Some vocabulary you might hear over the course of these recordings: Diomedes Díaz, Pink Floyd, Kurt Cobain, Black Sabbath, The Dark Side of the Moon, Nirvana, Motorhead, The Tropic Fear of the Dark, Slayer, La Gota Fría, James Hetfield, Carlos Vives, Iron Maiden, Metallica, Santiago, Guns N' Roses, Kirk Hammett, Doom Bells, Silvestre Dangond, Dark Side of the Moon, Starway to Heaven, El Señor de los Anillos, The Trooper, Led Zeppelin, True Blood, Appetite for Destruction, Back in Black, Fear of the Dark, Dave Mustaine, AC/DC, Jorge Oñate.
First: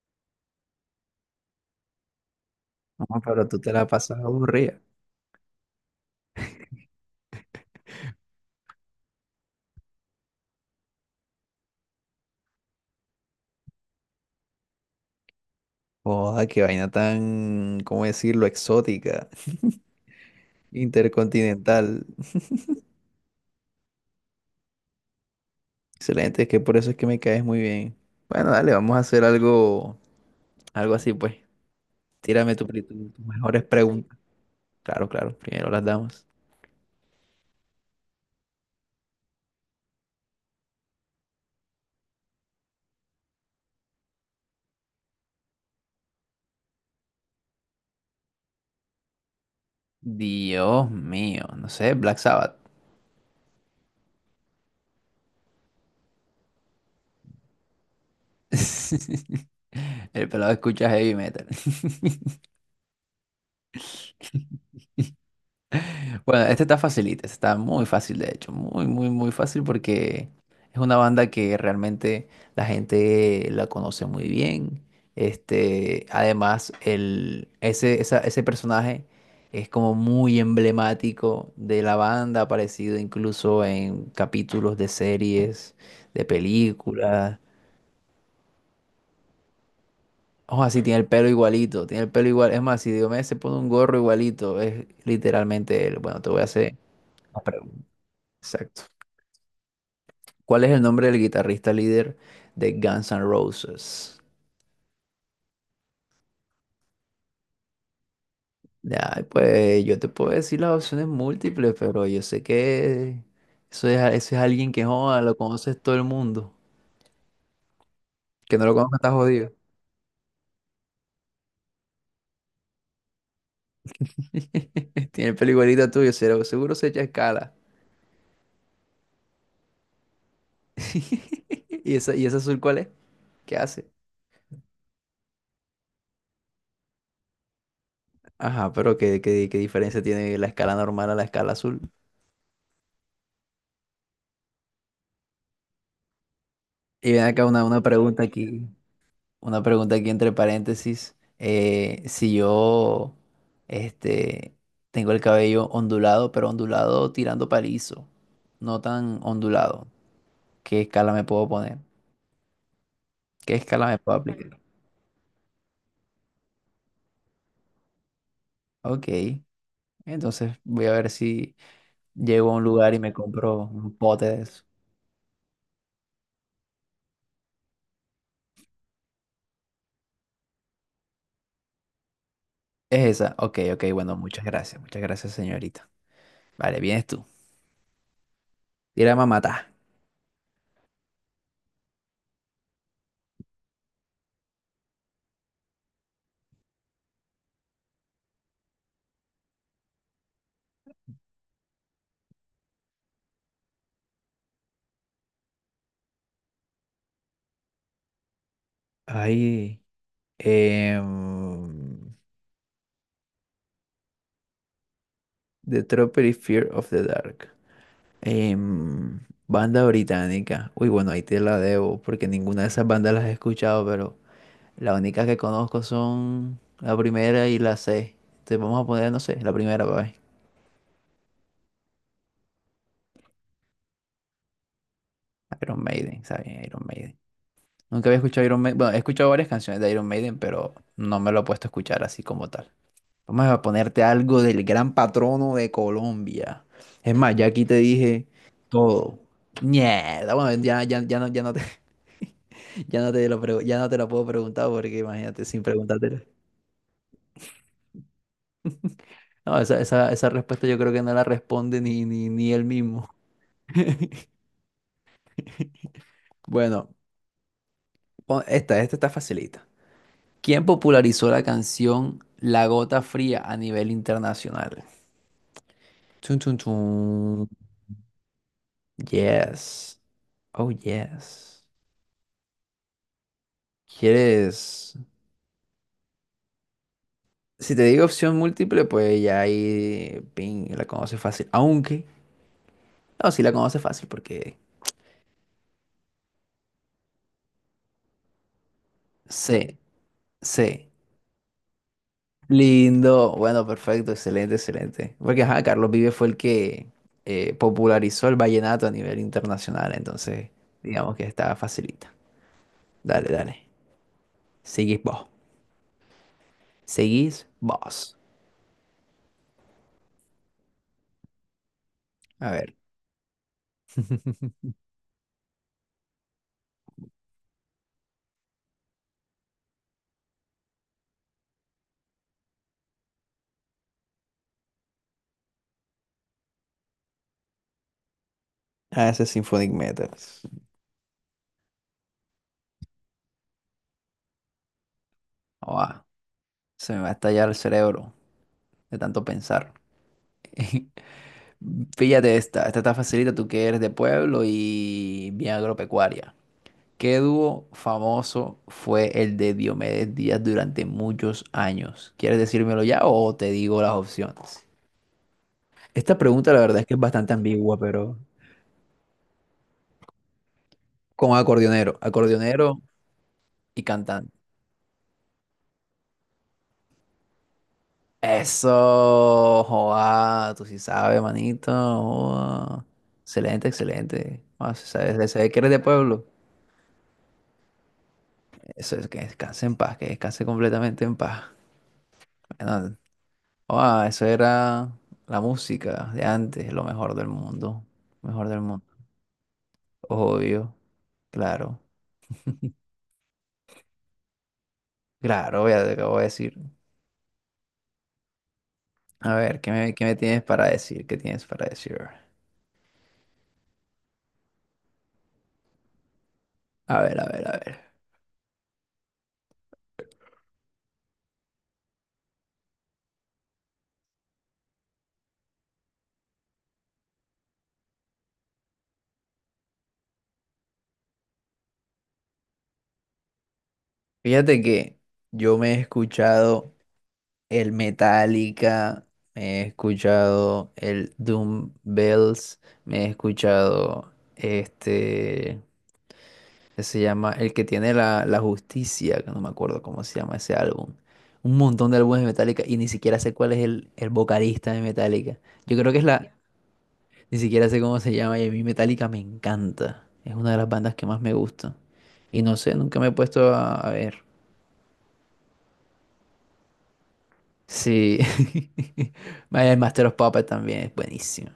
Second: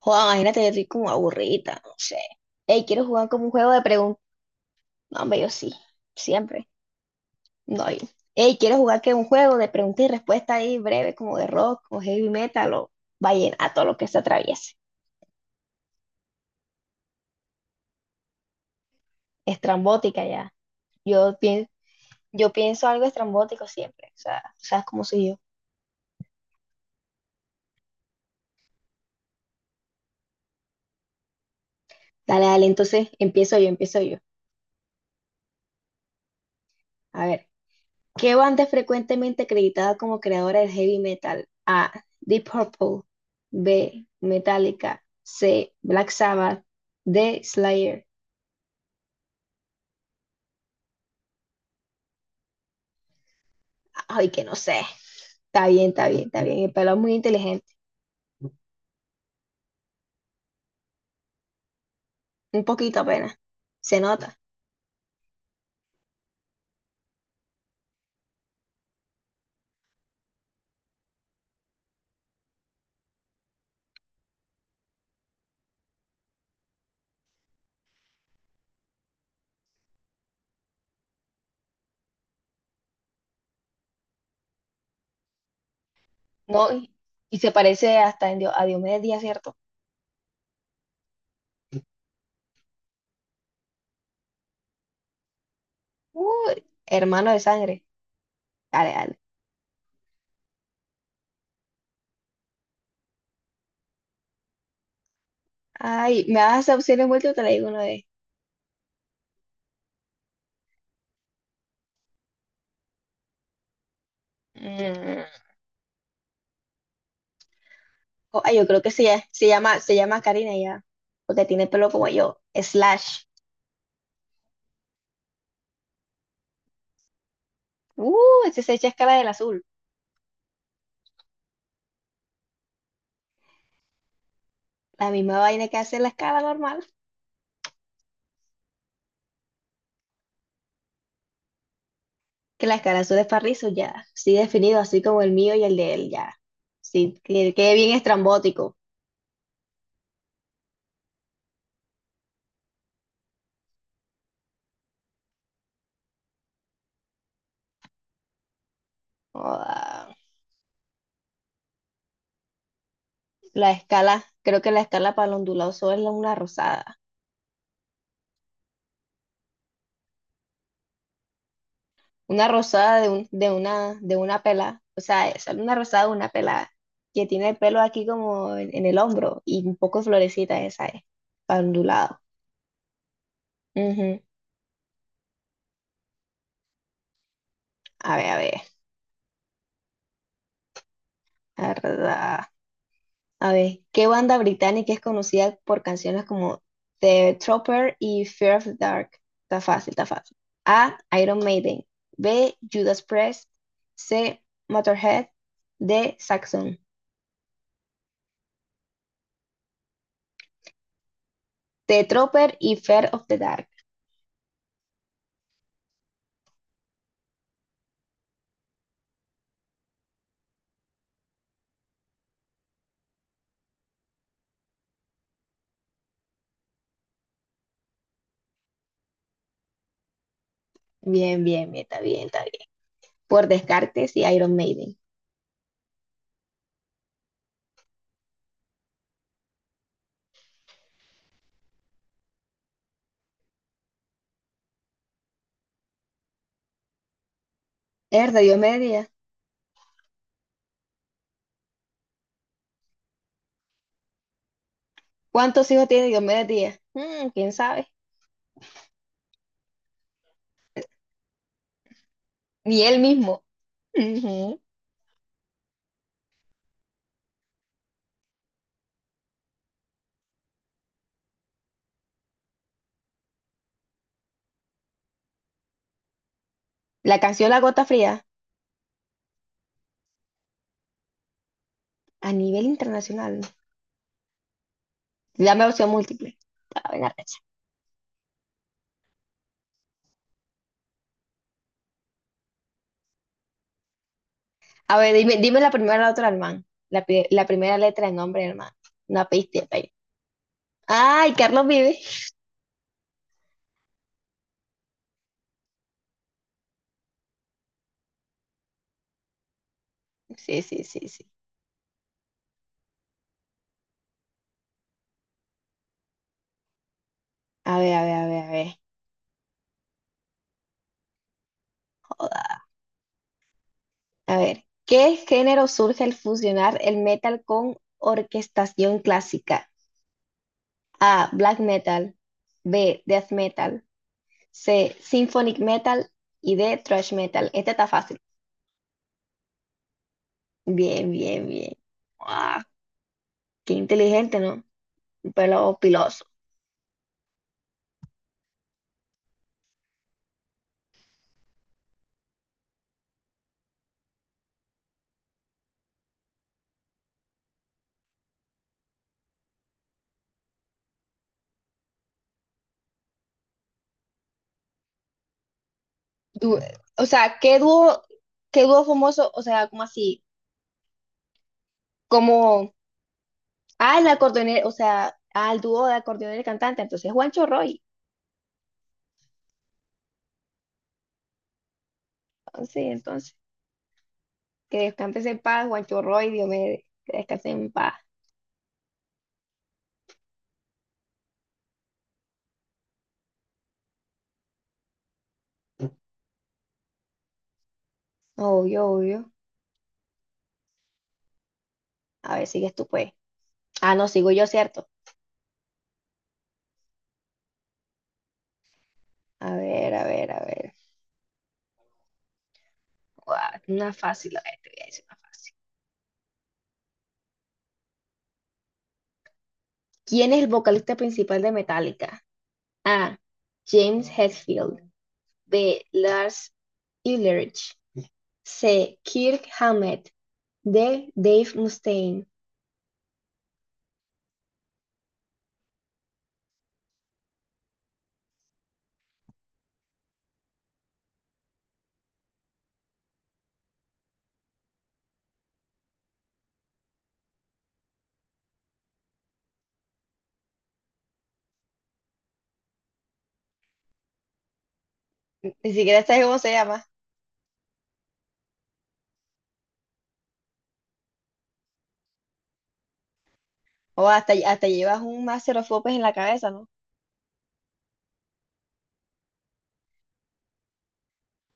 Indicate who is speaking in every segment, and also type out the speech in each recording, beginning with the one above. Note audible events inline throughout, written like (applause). Speaker 1: Joder, imagínate, yo estoy como aburrida, no sé. Ey, ¿quieres
Speaker 2: No,
Speaker 1: jugar como
Speaker 2: pero
Speaker 1: un
Speaker 2: tú
Speaker 1: juego
Speaker 2: te
Speaker 1: de
Speaker 2: la pasas
Speaker 1: preguntas?
Speaker 2: aburrida.
Speaker 1: No, hombre, yo sí, siempre. No, yo. Ey, ¿quieres jugar que un juego de preguntas y respuestas ahí breve, como de rock, o heavy metal, o vallenato, lo que se atraviese?
Speaker 2: Joda, qué vaina tan, ¿cómo decirlo? Exótica,
Speaker 1: Estrambótica ya. Yo, pien-
Speaker 2: intercontinental.
Speaker 1: yo pienso algo estrambótico siempre, o sea, sabes cómo soy yo.
Speaker 2: Excelente, es que por eso es que me caes muy bien. Bueno, dale, vamos a hacer algo, algo así, pues.
Speaker 1: Dale,
Speaker 2: Tírame
Speaker 1: dale, entonces
Speaker 2: tus
Speaker 1: empiezo
Speaker 2: mejores
Speaker 1: yo, empiezo
Speaker 2: preguntas.
Speaker 1: yo.
Speaker 2: Claro, claro, primero las damos.
Speaker 1: A ver. ¿Qué banda es frecuentemente acreditada como creadora del heavy metal? A. Deep Purple. B. Metallica. C. Black Sabbath. D. Slayer.
Speaker 2: Dios mío, no sé, Black Sabbath.
Speaker 1: Ay, que no sé. Está bien, está bien, está bien. El pelo es muy inteligente.
Speaker 2: (laughs) El pelado escucha heavy metal. (laughs)
Speaker 1: Un poquito apenas. Se nota.
Speaker 2: Bueno, este está facilita, este está muy fácil de hecho, muy, muy, muy fácil porque es una banda que realmente la gente la conoce muy bien. Este, además, el, ese, esa- Ese personaje es como muy emblemático de la banda, aparecido incluso en capítulos de series, de
Speaker 1: No, y
Speaker 2: películas.
Speaker 1: se parece hasta en a Diomedes Díaz, ¿cierto?
Speaker 2: Ojo, así tiene el pelo igualito, tiene el pelo igual. Es más, si Diomedes se pone un gorro igualito, es literalmente él. Bueno, te voy a
Speaker 1: Uy,
Speaker 2: hacer.
Speaker 1: hermano de sangre.
Speaker 2: Exacto.
Speaker 1: Dale, dale.
Speaker 2: ¿Cuál es el nombre del guitarrista líder de Guns N' Roses?
Speaker 1: Ay, me das opciones múltiples, te la digo una vez.
Speaker 2: Ay, pues yo te puedo decir las opciones múltiples, pero yo sé que eso es alguien que joda,
Speaker 1: Mm,
Speaker 2: lo conoces todo el mundo. Que
Speaker 1: Yo
Speaker 2: no lo
Speaker 1: creo que
Speaker 2: conozca está jodido.
Speaker 1: se llama Karina ya, porque tiene pelo como yo. Slash.
Speaker 2: (laughs) Tiene el pelo igualito tuyo, seguro, seguro se echa escala.
Speaker 1: Uh, ese se echa escala del azul.
Speaker 2: (laughs) ¿Y ese azul cuál es? ¿Qué hace?
Speaker 1: La misma vaina que hace la escala normal,
Speaker 2: Ajá, pero ¿qué diferencia tiene la escala normal a la escala azul?
Speaker 1: que la escala azul es para rizos ya. Sí definido, así como el mío y el de él ya.
Speaker 2: Y
Speaker 1: Sí,
Speaker 2: ven acá
Speaker 1: que
Speaker 2: una,
Speaker 1: quede
Speaker 2: una
Speaker 1: bien
Speaker 2: pregunta aquí.
Speaker 1: estrambótico.
Speaker 2: Una pregunta aquí entre paréntesis. Si yo este, tengo el cabello ondulado, pero ondulado tirando palizo, no tan ondulado,
Speaker 1: Joda.
Speaker 2: ¿qué escala me puedo poner? ¿Qué
Speaker 1: La
Speaker 2: escala me puedo
Speaker 1: escala,
Speaker 2: aplicar?
Speaker 1: creo que la escala para el ondulado solo es una rosada.
Speaker 2: Ok, entonces voy a ver si
Speaker 1: Una
Speaker 2: llego a un lugar y
Speaker 1: rosada de,
Speaker 2: me
Speaker 1: un,
Speaker 2: compro un
Speaker 1: de
Speaker 2: pote
Speaker 1: una
Speaker 2: de eso.
Speaker 1: pelada. O sea, es una rosada de una pelada que tiene el pelo aquí como en el hombro y un poco florecita esa es, ondulado.
Speaker 2: ¿Es esa? Ok, ok, bueno,
Speaker 1: Ujú.
Speaker 2: muchas gracias, señorita. Vale, vienes tú.
Speaker 1: A ver, a ver,
Speaker 2: Tira mamata.
Speaker 1: a ver, a ver, ¿qué banda británica es conocida por canciones como The Trooper y Fear of the Dark? Está fácil, está fácil. A, Iron Maiden. B, Judas Priest. C, Motorhead. D, Saxon.
Speaker 2: Ay,
Speaker 1: The
Speaker 2: em,
Speaker 1: Trooper y Fear of the Dark.
Speaker 2: The Tropic Fear of the Dark. Em, Banda británica. Uy, bueno, ahí te la debo, porque ninguna de esas bandas las he escuchado, pero las únicas que conozco son la primera y la C. Entonces vamos a poner, no sé, la primera, para ver.
Speaker 1: Bien, bien, bien, está bien, está bien. Por Descartes y Iron Maiden.
Speaker 2: Iron Maiden, ¿sabes? Iron Maiden. Nunca había escuchado Iron Maiden. Bueno, he escuchado varias canciones de Iron Maiden, pero no me lo he puesto a escuchar así como tal. Vamos a ponerte algo del gran patrono de Colombia. Es más, ya aquí te dije
Speaker 1: Es de Diomedes Díaz.
Speaker 2: todo. Mierda, bueno, ya no te. (laughs) Ya no te lo puedo preguntar porque imagínate sin
Speaker 1: ¿Cuántos hijos tiene
Speaker 2: preguntártelo.
Speaker 1: Diomedes Díaz? Mm, quién sabe.
Speaker 2: No, esa respuesta yo creo que no la responde ni él
Speaker 1: Ni él
Speaker 2: mismo.
Speaker 1: mismo. Ujú.
Speaker 2: Bueno, esta, esta está facilita. ¿Quién popularizó la canción La Gota Fría a nivel internacional? Chun, chun,
Speaker 1: La
Speaker 2: chun.
Speaker 1: canción La Gota Fría,
Speaker 2: Yes. Oh, yes.
Speaker 1: a nivel internacional.
Speaker 2: ¿Quieres?
Speaker 1: Dame opción múltiple. A ver, arrecha.
Speaker 2: Si te digo opción múltiple, pues ya ahí, ping, la conoces fácil. Aunque, no, sí la conoces fácil porque
Speaker 1: A ver, dime, dime la primera letra del man. La primera letra del nombre del man. Una pista
Speaker 2: sé,
Speaker 1: ahí.
Speaker 2: sé.
Speaker 1: Ay, Carlos Vive.
Speaker 2: Lindo, bueno, perfecto, excelente, excelente. Porque ajá, Carlos Vives fue el que popularizó el vallenato a nivel internacional, entonces
Speaker 1: Sí, sí, sí,
Speaker 2: digamos que
Speaker 1: sí.
Speaker 2: está facilita. Dale, dale. Seguís vos. Seguís
Speaker 1: A ver, a ver,
Speaker 2: vos.
Speaker 1: a ver, a ver.
Speaker 2: A
Speaker 1: Joda.
Speaker 2: ver.
Speaker 1: A ver,
Speaker 2: (laughs)
Speaker 1: ¿qué género surge al fusionar el metal con orquestación clásica? A. Black metal. B. Death metal. C. Symphonic metal. Y D. Thrash metal. Este está fácil.
Speaker 2: A ese Symphonic Metals.
Speaker 1: Bien, bien, bien. ¡Guau! Qué inteligente, ¿no? Un pelo
Speaker 2: Buah,
Speaker 1: piloso.
Speaker 2: se me va a estallar el cerebro de tanto pensar. (laughs) Fíjate esta está facilita, tú que eres de pueblo y bien agropecuaria. ¿Qué dúo famoso fue el de Diomedes Díaz durante muchos años? ¿Quieres decírmelo ya o te digo las opciones? Esta pregunta
Speaker 1: Du-
Speaker 2: la verdad es que es
Speaker 1: o
Speaker 2: bastante
Speaker 1: sea,
Speaker 2: ambigua, pero
Speaker 1: qué dúo famoso? O sea, ¿como así?
Speaker 2: con
Speaker 1: Como,
Speaker 2: acordeonero y
Speaker 1: ah, el
Speaker 2: cantante.
Speaker 1: acordeonero, o sea, ah, el dúo de acordeonero y cantante. Entonces, Juancho Roy.
Speaker 2: Eso, joa, tú sí sabes, manito.
Speaker 1: Entonces,
Speaker 2: Joa.
Speaker 1: entonces,
Speaker 2: Excelente, excelente. Ah,
Speaker 1: que descanses
Speaker 2: se
Speaker 1: en
Speaker 2: sabe que
Speaker 1: paz,
Speaker 2: eres de
Speaker 1: Juancho
Speaker 2: pueblo.
Speaker 1: Roy, Diomedes, que descanses en paz.
Speaker 2: Eso es que descanse en paz, que descanse completamente en paz. Bueno, ah, eso era la música de antes, lo mejor del mundo. Mejor del mundo.
Speaker 1: Obvio, obvio.
Speaker 2: Obvio, claro.
Speaker 1: A ver, sigues tú, pues. Ah, no, sigo yo, ¿cierto?
Speaker 2: Claro, ya te acabo de decir. A
Speaker 1: A
Speaker 2: ver,
Speaker 1: ver, a
Speaker 2: ¿qué me
Speaker 1: ver, a
Speaker 2: tienes para
Speaker 1: ver.
Speaker 2: decir? ¿Qué tienes para decir?
Speaker 1: Guau, una fácil, a ver, te voy a decir una fácil.
Speaker 2: A ver, a ver, a ver.
Speaker 1: ¿Quién es el vocalista principal de Metallica? A. James Hetfield. B. Lars Ulrich. C. Kirk Hammett. D. Dave Mustaine.
Speaker 2: Fíjate que yo me he escuchado el Metallica, me he escuchado el Doom Bells, me he escuchado este. Se llama El que tiene la, la justicia, que no me acuerdo cómo se llama ese álbum. Un montón de álbumes de Metallica y ni siquiera sé cuál es el vocalista de Metallica.
Speaker 1: Ni
Speaker 2: Yo creo que
Speaker 1: siquiera
Speaker 2: es
Speaker 1: sabes
Speaker 2: la...
Speaker 1: cómo se llama.
Speaker 2: Ni siquiera sé cómo se llama y a mí Metallica me encanta. Es una de las bandas que más me gusta. Y no sé, nunca me he puesto a
Speaker 1: O
Speaker 2: ver.
Speaker 1: hasta, hasta llevas un master of popes en la cabeza, ¿no?
Speaker 2: Sí. (laughs) Vaya, El Master of Puppets también es buenísimo.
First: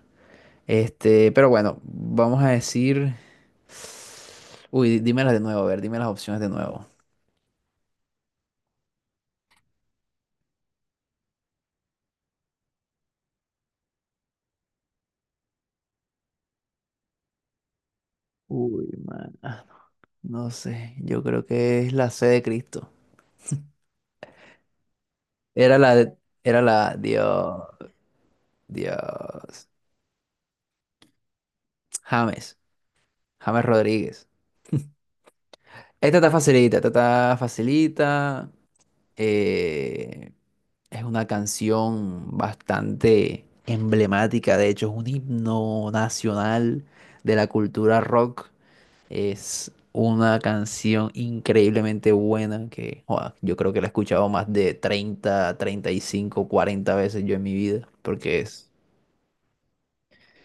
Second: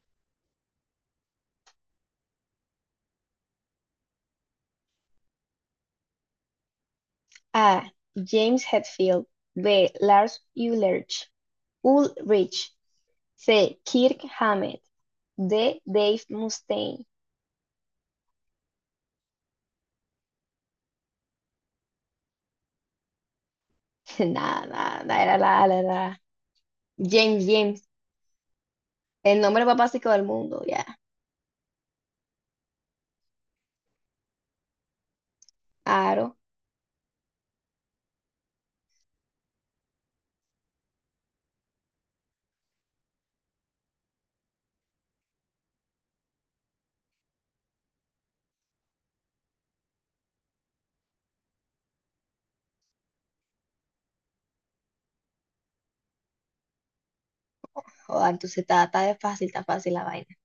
Speaker 2: Este, pero bueno, vamos a decir... Uy, dímelas de nuevo, a ver, dime las opciones de nuevo.
Speaker 1: A. James Hetfield. B. Lars Ulrich. Ulrich. C. Kirk Hammett. D. Dave Mustaine.
Speaker 2: Uy, man. No sé, yo creo que es la C de Cristo.
Speaker 1: (laughs) Nada, nada, nada, era la,
Speaker 2: Era
Speaker 1: la,
Speaker 2: la, de-
Speaker 1: la-
Speaker 2: Era la,
Speaker 1: James,
Speaker 2: Dios,
Speaker 1: James, el nombre
Speaker 2: Dios,
Speaker 1: más básico del mundo, ya.
Speaker 2: James, James Rodríguez. Esta está
Speaker 1: Aro.
Speaker 2: facilita, esta está facilita. eh, es una canción bastante emblemática, de hecho, es un himno nacional de la cultura rock. Es una canción increíblemente buena que joda, yo creo que la he escuchado más de treinta treinta y cinco cuarenta veces yo en mi vida,
Speaker 1: Joder,
Speaker 2: porque
Speaker 1: entonces está de fácil, está fácil la vaina.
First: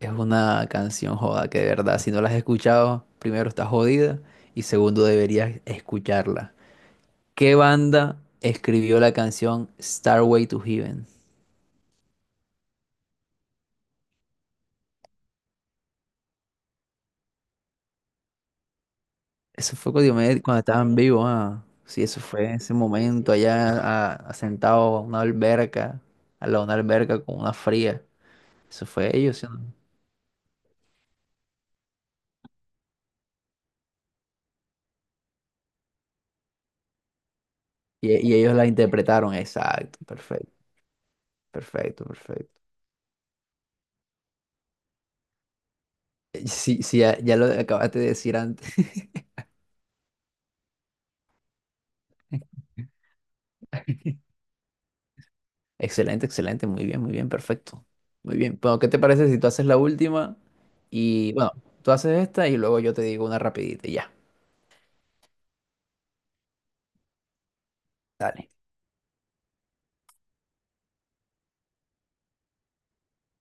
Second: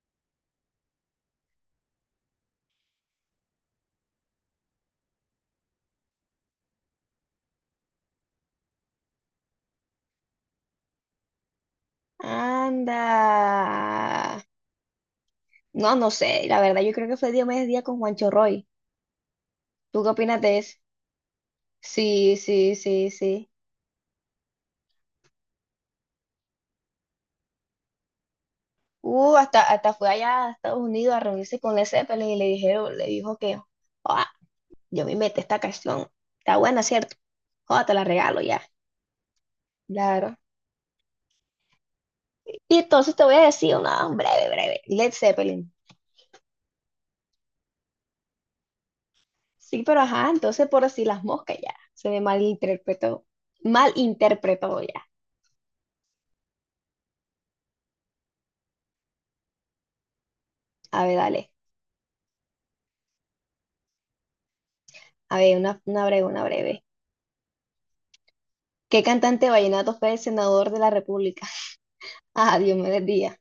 Speaker 2: es una canción joda que de verdad, si no la has escuchado, primero estás jodida y segundo deberías escucharla. ¿Qué banda escribió la canción Starway to Heaven?
Speaker 1: Anda. No, no sé, la verdad, yo creo que fue Diomedes Díaz con Juancho Roy.
Speaker 2: Eso fue
Speaker 1: ¿Tú
Speaker 2: con
Speaker 1: qué opinas
Speaker 2: Diomedes
Speaker 1: de
Speaker 2: cuando
Speaker 1: eso?
Speaker 2: estaban vivos, ah. Sí, eso
Speaker 1: Sí,
Speaker 2: fue en ese
Speaker 1: sí, sí,
Speaker 2: momento
Speaker 1: sí.
Speaker 2: allá sentado a una alberca, al lado de una alberca con una fría. Eso fue ellos, ¿sí o no?
Speaker 1: Hasta fue allá a Estados Unidos a reunirse con Led Zeppelin y le dijo que, "Ah, yo me metí esta canción. Está buena, ¿cierto? Joder, te la
Speaker 2: Y
Speaker 1: regalo
Speaker 2: ellos
Speaker 1: ya".
Speaker 2: la interpretaron, exacto,
Speaker 1: Claro.
Speaker 2: perfecto, perfecto, perfecto.
Speaker 1: Y entonces te voy a decir una breve, breve, Led Zeppelin.
Speaker 2: Sí, sí, ya, ya lo acabaste de decir antes.
Speaker 1: Sí, pero ajá, entonces por así las moscas ya,
Speaker 2: (laughs)
Speaker 1: malinterpretó ya.
Speaker 2: Excelente, excelente, muy bien, perfecto. Muy bien, bueno, ¿qué te parece si tú haces la última?
Speaker 1: A ver,
Speaker 2: Y
Speaker 1: dale,
Speaker 2: bueno, tú haces esta y luego yo te digo una rapidita, y ya.
Speaker 1: a ver, una breve, una breve. ¿Qué cantante vallenato fue el senador de la República? (laughs) A, Dios me bendiga.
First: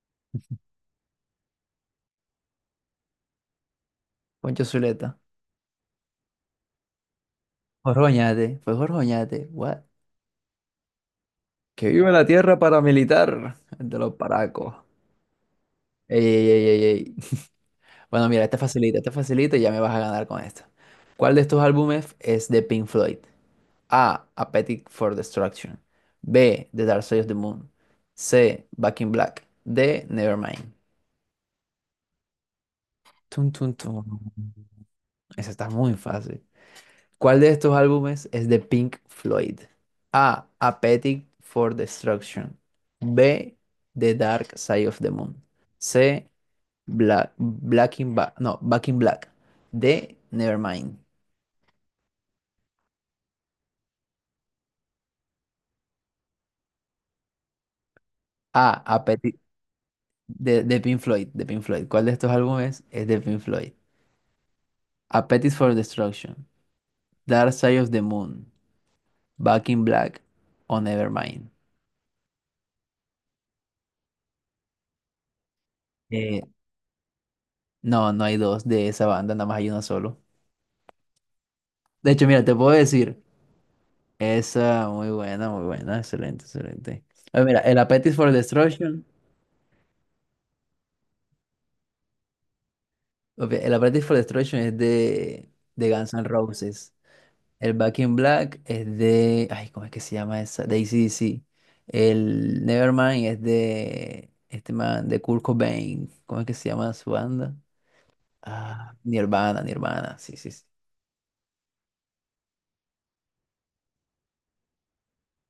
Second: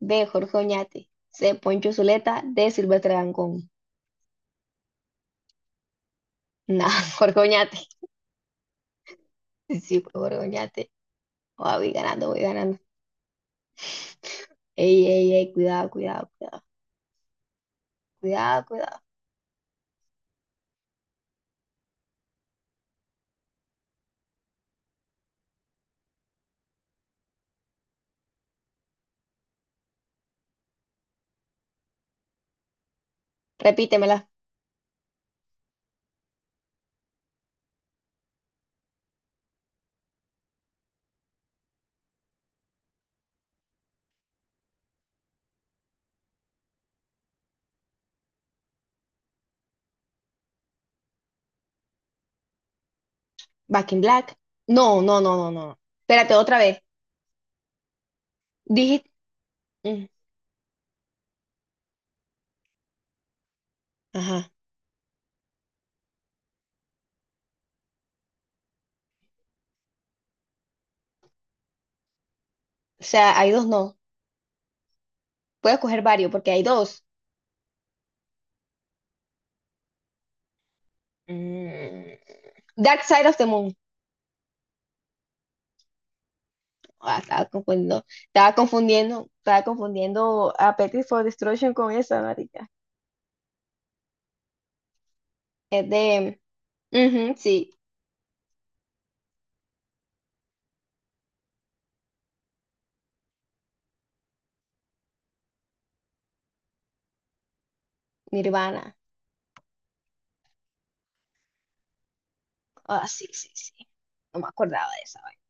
Speaker 1: B, Jorge Oñate. C, Poncho Zuleta. D, Silvestre Dangond.
Speaker 2: Poncho Zuleta,
Speaker 1: Nah, (laughs) Jorge Oñate.
Speaker 2: Jorjoñate, fue Jorjoñate, what?
Speaker 1: Sí, fue Jorge Oñate. Ah,
Speaker 2: Que
Speaker 1: voy
Speaker 2: viva la
Speaker 1: ganando, voy
Speaker 2: tierra
Speaker 1: ganando.
Speaker 2: paramilitar de los paracos.
Speaker 1: Ey, ey, ey, cuidado,
Speaker 2: Ey,
Speaker 1: cuidado,
Speaker 2: ey,
Speaker 1: cuidado,
Speaker 2: ey, ey, ey. (laughs) Bueno, mira,
Speaker 1: cuidado, cuidado.
Speaker 2: esta facilita y ya me vas a ganar con esta. ¿Cuál de estos álbumes es de Pink Floyd? A. Appetite for Destruction. B. The Dark Side of the Moon. C. Back in Black. D. Nevermind. Tun, tun, tun.
Speaker 1: Repítemela.
Speaker 2: Esa está muy fácil. ¿Cuál de estos álbumes es de Pink Floyd? A. Appetite for Destruction. B. The Dark Side of the Moon. C. Black, Black in Ba- no, Back in Black. D. Nevermind.
Speaker 1: Back in Black. No, no, no, no, no. Espérate, otra vez.
Speaker 2: Ah,
Speaker 1: Dije.
Speaker 2: Appetite
Speaker 1: Mm.
Speaker 2: de Pink Floyd, de Pink Floyd. ¿Cuál de estos álbumes es de Pink Floyd?
Speaker 1: Ajá.
Speaker 2: Appetite for Destruction, Dark Side of the Moon, Back in Black o Nevermind.
Speaker 1: O sea, hay dos, no. Puedo escoger varios
Speaker 2: Eh,
Speaker 1: porque hay dos.
Speaker 2: no, no hay dos de esa banda, nada más hay uno solo. De
Speaker 1: Mm.
Speaker 2: hecho, mira, te puedo
Speaker 1: Dark
Speaker 2: decir,
Speaker 1: Side of the Moon.
Speaker 2: esa muy buena, excelente, excelente.
Speaker 1: Ah,
Speaker 2: Ah,
Speaker 1: estaba
Speaker 2: mira, el
Speaker 1: confundiendo.
Speaker 2: Appetite for
Speaker 1: Estaba
Speaker 2: Destruction,
Speaker 1: confundiendo. Estaba confundiendo a Petty for Destruction con esa, marica.
Speaker 2: ok, el Appetite for Destruction es
Speaker 1: Es
Speaker 2: de Guns N'
Speaker 1: de.
Speaker 2: Roses.
Speaker 1: Ujú, sí,
Speaker 2: El Back in Black es de. Ay, ¿cómo es que se llama esa? De AC/DC. El Nevermind es de. Este man, de Kurt Cobain. ¿Cómo es que se llama su banda?
Speaker 1: Nirvana.
Speaker 2: Ah, Nirvana, Nirvana. Sí, sí, sí.
Speaker 1: Ah, sí, sí, sí. No me acordaba de esa vaina.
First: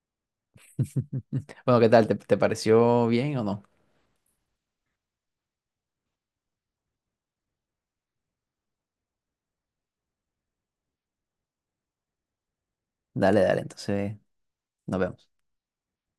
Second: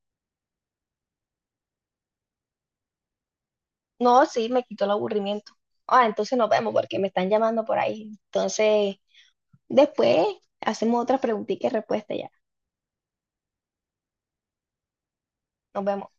Speaker 2: (laughs) Bueno, ¿qué tal? ¿Te, te pareció bien o no?
Speaker 1: No, sí, me quitó el aburrimiento. Ah, entonces nos vemos porque me están llamando por ahí. Entonces. Después hacemos otra preguntita y respuesta ya.
Speaker 2: Dale, dale, entonces nos vemos.
Speaker 1: Nos vemos.